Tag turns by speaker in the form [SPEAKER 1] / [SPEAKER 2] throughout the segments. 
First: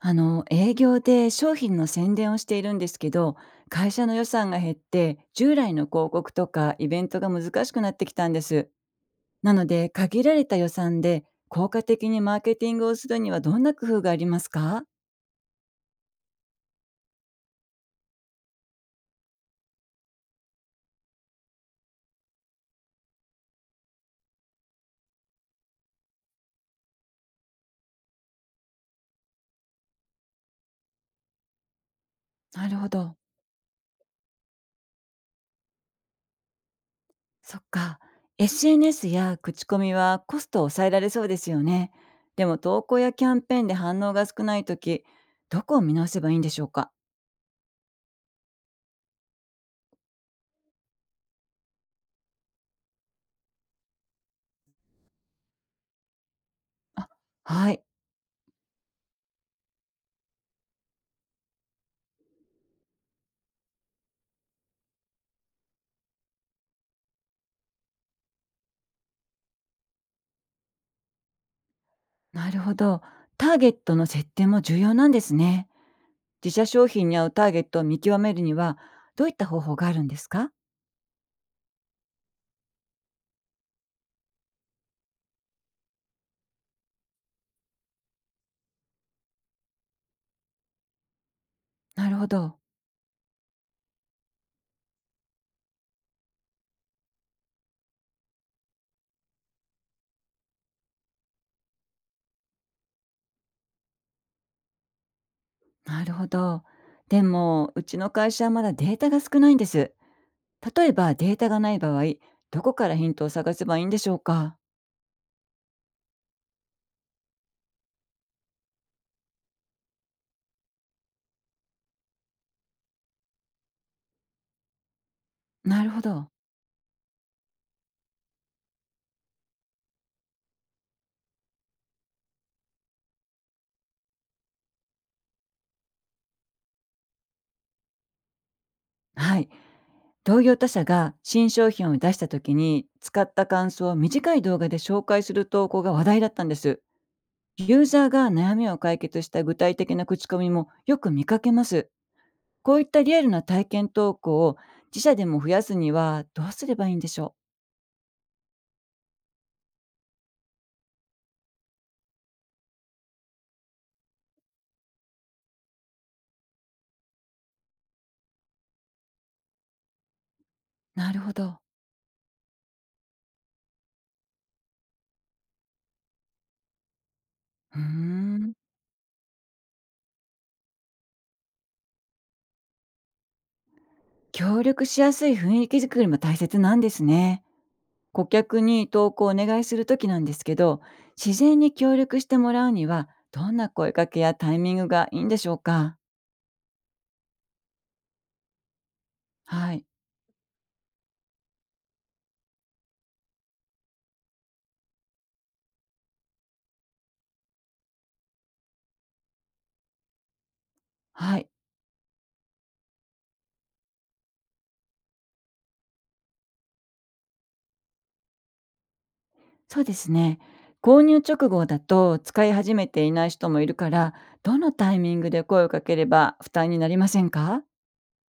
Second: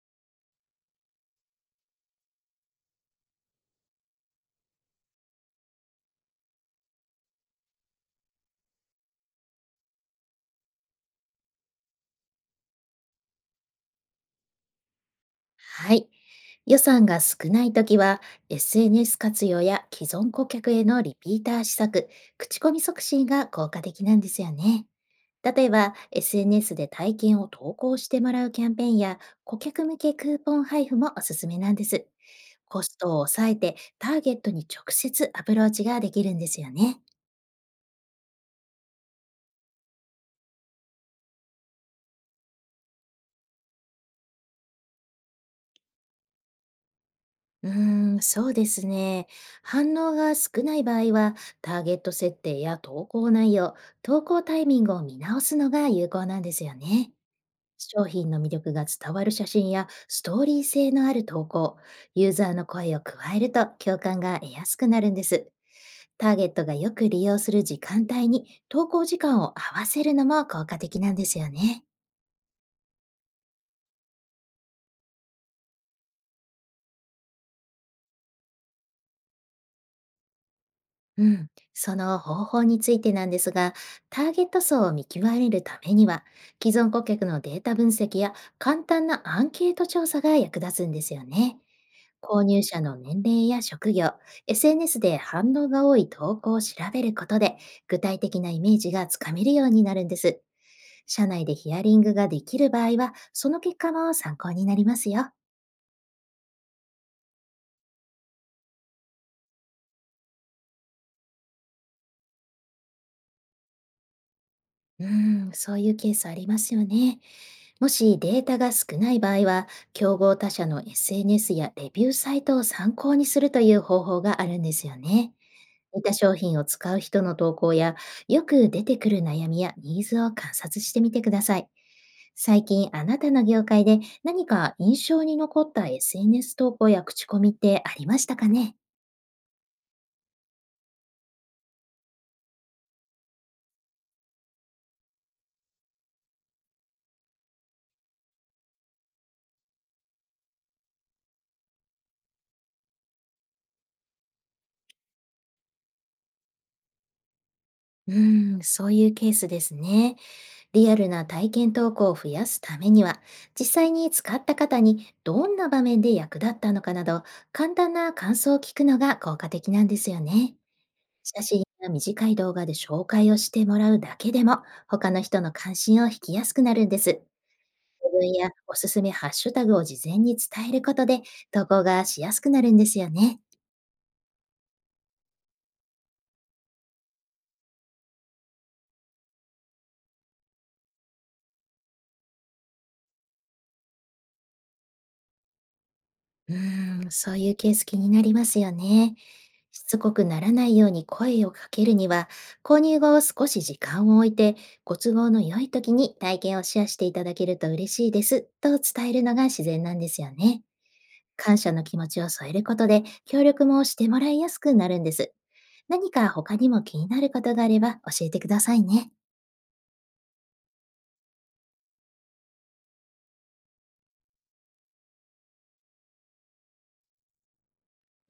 [SPEAKER 1] 営業で商品の宣伝をしているんですけど、会社の予算が減って従来の広告とかイベントが難しくなってきたんです。なので、限られた予算で効果的にマーケティングをするにはどんな工夫がありますか？
[SPEAKER 2] はい。予算が少ないときは、SNS 活用や既存顧客へのリピーター施策、口コミ促進が効果的なんですよね。例えば、SNS で体験を投稿してもらうキャンペーンや、顧客向けクーポン配布もおすすめなんです。
[SPEAKER 1] なる
[SPEAKER 2] コ
[SPEAKER 1] ほ
[SPEAKER 2] ス
[SPEAKER 1] ど。
[SPEAKER 2] トを抑えて、ターゲットに直接アプローチができるんですよね。
[SPEAKER 1] そっか。 SNS や口コミはコストを抑えられそうですよね。でも、投稿やキャンペーンで反応が少ない時、どこを見直せばいいんでしょうか？
[SPEAKER 2] うーん、そうですね。反応が少ない場合は、ターゲット設定や投稿内容、投稿タイミングを見直すのが有効なんですよね。
[SPEAKER 1] はい。
[SPEAKER 2] 商品の魅力が伝わる写真やストーリー性のある投稿、ユーザーの声を加えると共感が得やすくなるんです。ターゲットがよく利用する時間帯に投稿時間を合わせるのも効果的なんですよね。
[SPEAKER 1] なるほど。ターゲットの設定も重要なんですね。自社商品に合うターゲットを見極めるには、どういった方法があるんですか？
[SPEAKER 2] うん、その方法についてなんですが、ターゲット層を見極めるためには、既存顧客のデータ分析や簡単なアンケート調査が役立つんですよね。
[SPEAKER 1] なるほ
[SPEAKER 2] 購
[SPEAKER 1] ど。
[SPEAKER 2] 入者の年齢や職業、SNS で反応が多い投稿を調べることで、具体的なイメージがつかめるようになるんです。社内でヒアリングができる場合は、その結果も参考になりますよ。
[SPEAKER 1] なるほど。でも、うちの会社はまだデータが少ないんです。例えばデータがない場合、どこからヒントを探せばいいんでしょうか？
[SPEAKER 2] うーん、そういうケースありますよね。もしデータが少ない場合は、競合他社の SNS やレビューサイトを参考にするという方法があるんですよね。
[SPEAKER 1] なるほ
[SPEAKER 2] 似た
[SPEAKER 1] ど。
[SPEAKER 2] 商品を使う人の投稿や、よく出てくる悩みやニーズを観察してみてください。最近、あなたの業界で何か印象に残った SNS 投稿や口コミってありましたかね？
[SPEAKER 1] はい。同業他社が新商品を出した時に、使った感想を短い動画で紹介する投稿が話題だったんです。ユーザーが悩みを解決した具体的な口コミもよく見かけます。こういったリアルな体験投稿を自社でも増やすにはどうすればいいんでしょう？
[SPEAKER 2] うーん、そういうケースですね。リアルな体験投稿を増やすためには、実際に使った方にどんな場面で役立ったのかなど、簡単な感想を聞くのが効果的なんですよね。
[SPEAKER 1] なるほ
[SPEAKER 2] 写
[SPEAKER 1] ど。
[SPEAKER 2] 真や短い動画で紹介をしてもらうだけでも、他の人の関心を引きやすくなるんです。
[SPEAKER 1] うー
[SPEAKER 2] 自分や
[SPEAKER 1] ん。
[SPEAKER 2] おすすめハッシュタグを事前に伝えることで、投稿がしやすくなるんですよね。
[SPEAKER 1] 協力しやすい雰囲気づくりも大切なんですね。顧客に投稿をお願いするときなんですけど、自然に協力してもらうにはどんな声かけやタイミングがいいんでしょうか？
[SPEAKER 2] うーん、そういうケース気になりますよね。
[SPEAKER 1] は
[SPEAKER 2] し
[SPEAKER 1] い。
[SPEAKER 2] つこくならないように声をかけるには、購入後少し時間を置いて、ご都合の良い時に体験をシェアしていただけると嬉しいです、と伝えるのが自然なんですよね。
[SPEAKER 1] はい。
[SPEAKER 2] 感謝の気持ちを添えることで、協力もしてもらいやすくなるんです。何か他にも気になることがあれば教えてくださいね。
[SPEAKER 1] そうですね。購入直後だと使い始めていない人もいるから、どのタイミングで声をかければ負担になりませんか？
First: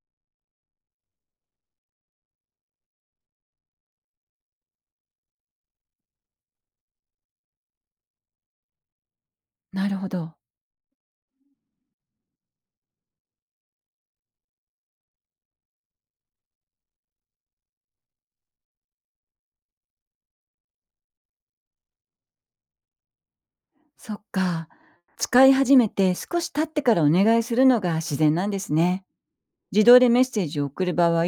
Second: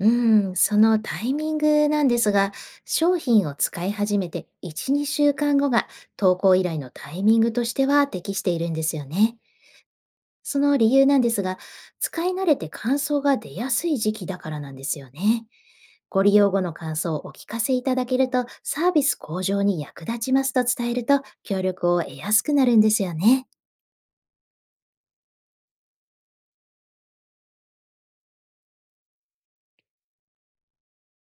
[SPEAKER 2] うん、そのタイミングなんですが、商品を使い始めて1、2週間後が投稿依頼のタイミングとしては適しているんですよね。
[SPEAKER 1] なるほど。
[SPEAKER 2] その理由なんですが、使い慣れて感想が出やすい時期だからなんですよね。ご利用後の感想をお聞かせいただけると、サービス向上に役立ちますと伝えると、協力を得やすくなるんですよね。
[SPEAKER 1] そっか。使い始めて少し経ってからお願いするのが自然なんですね。自動でメッセージを送る場合、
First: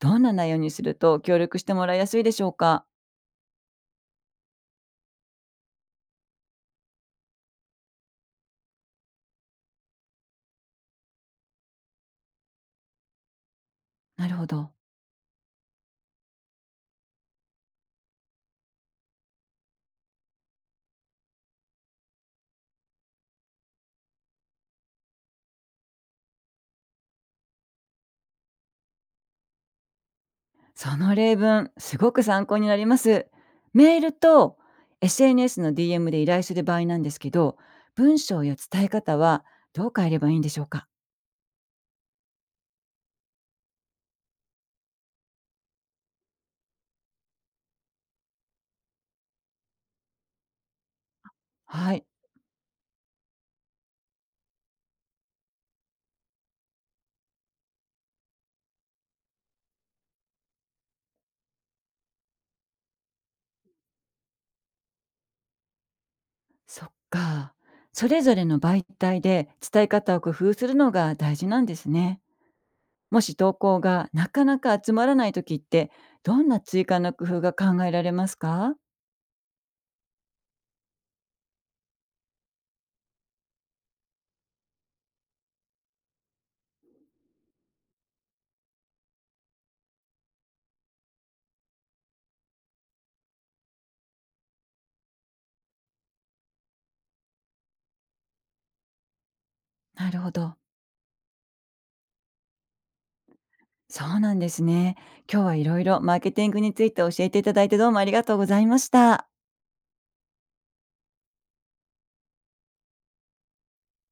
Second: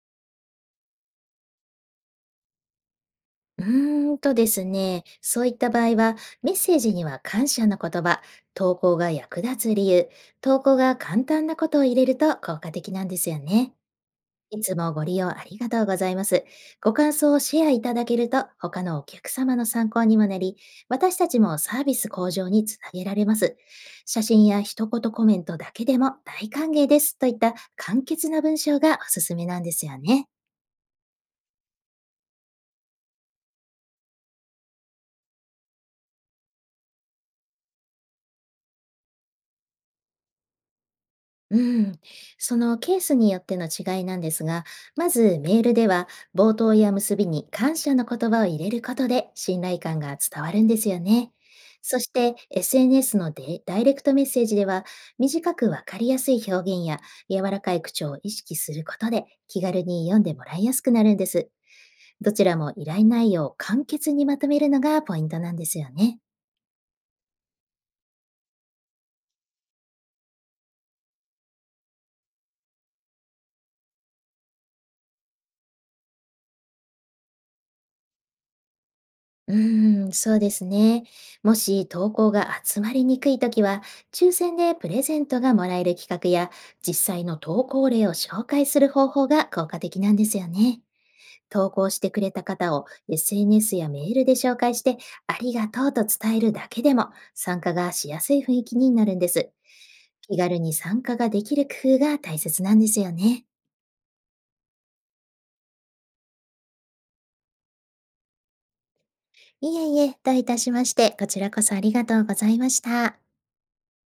[SPEAKER 1] どんな内容にすると協力してもらいやすいでしょうか？
[SPEAKER 2] ですね、そういった場合は、メッセージには感謝の言葉、投稿が役立つ理由、投稿が簡単なことを入れると効果的なんですよね。
[SPEAKER 1] なるほ
[SPEAKER 2] い
[SPEAKER 1] ど。
[SPEAKER 2] つもご利用ありがとうございます。ご感想をシェアいただけると、他のお客様の参考にもなり、私たちもサービス向上につなげられます。写真や一言コメントだけでも大歓迎ですといった簡潔な文章がおすすめなんですよね。
[SPEAKER 1] その例文、すごく参考になります。メールと SNS の DM で依頼する場合なんですけど、文章や伝え方はどう変えればいいんでしょうか？
[SPEAKER 2] うん、そのケースによっての違いなんですが、まずメールでは冒頭や結びに感謝の言葉を入れることで信頼感が伝わるんですよね。
[SPEAKER 1] は
[SPEAKER 2] そ
[SPEAKER 1] い。
[SPEAKER 2] して SNS のでダイレクトメッセージでは短くわかりやすい表現や柔らかい口調を意識することで気軽に読んでもらいやすくなるんです。どちらも依頼内容を簡潔にまとめるのがポイントなんですよね。
[SPEAKER 1] そっか。それぞれの媒体で伝え方を工夫するのが大事なんですね。もし投稿がなかなか集まらない時って、どんな追加の工夫が考えられますか？
[SPEAKER 2] うーん、そうですね。もし投稿が集まりにくいときは、抽選でプレゼントがもらえる企画や、実際の投稿例を紹介する方法が効果的なんですよね。投稿してくれた方を SNS やメールで紹介して、ありがとうと伝えるだけでも、参加がしやすい雰囲気になるんです。
[SPEAKER 1] なるほ
[SPEAKER 2] 気
[SPEAKER 1] ど。
[SPEAKER 2] 軽に参加ができる工夫が大切なんですよね。
[SPEAKER 1] そうなんですね。今日はいろいろマーケティングについて教えていただいて、どうもありがとうございました。
[SPEAKER 2] いえいえ、どういたしまして、こちらこそありがとうございました。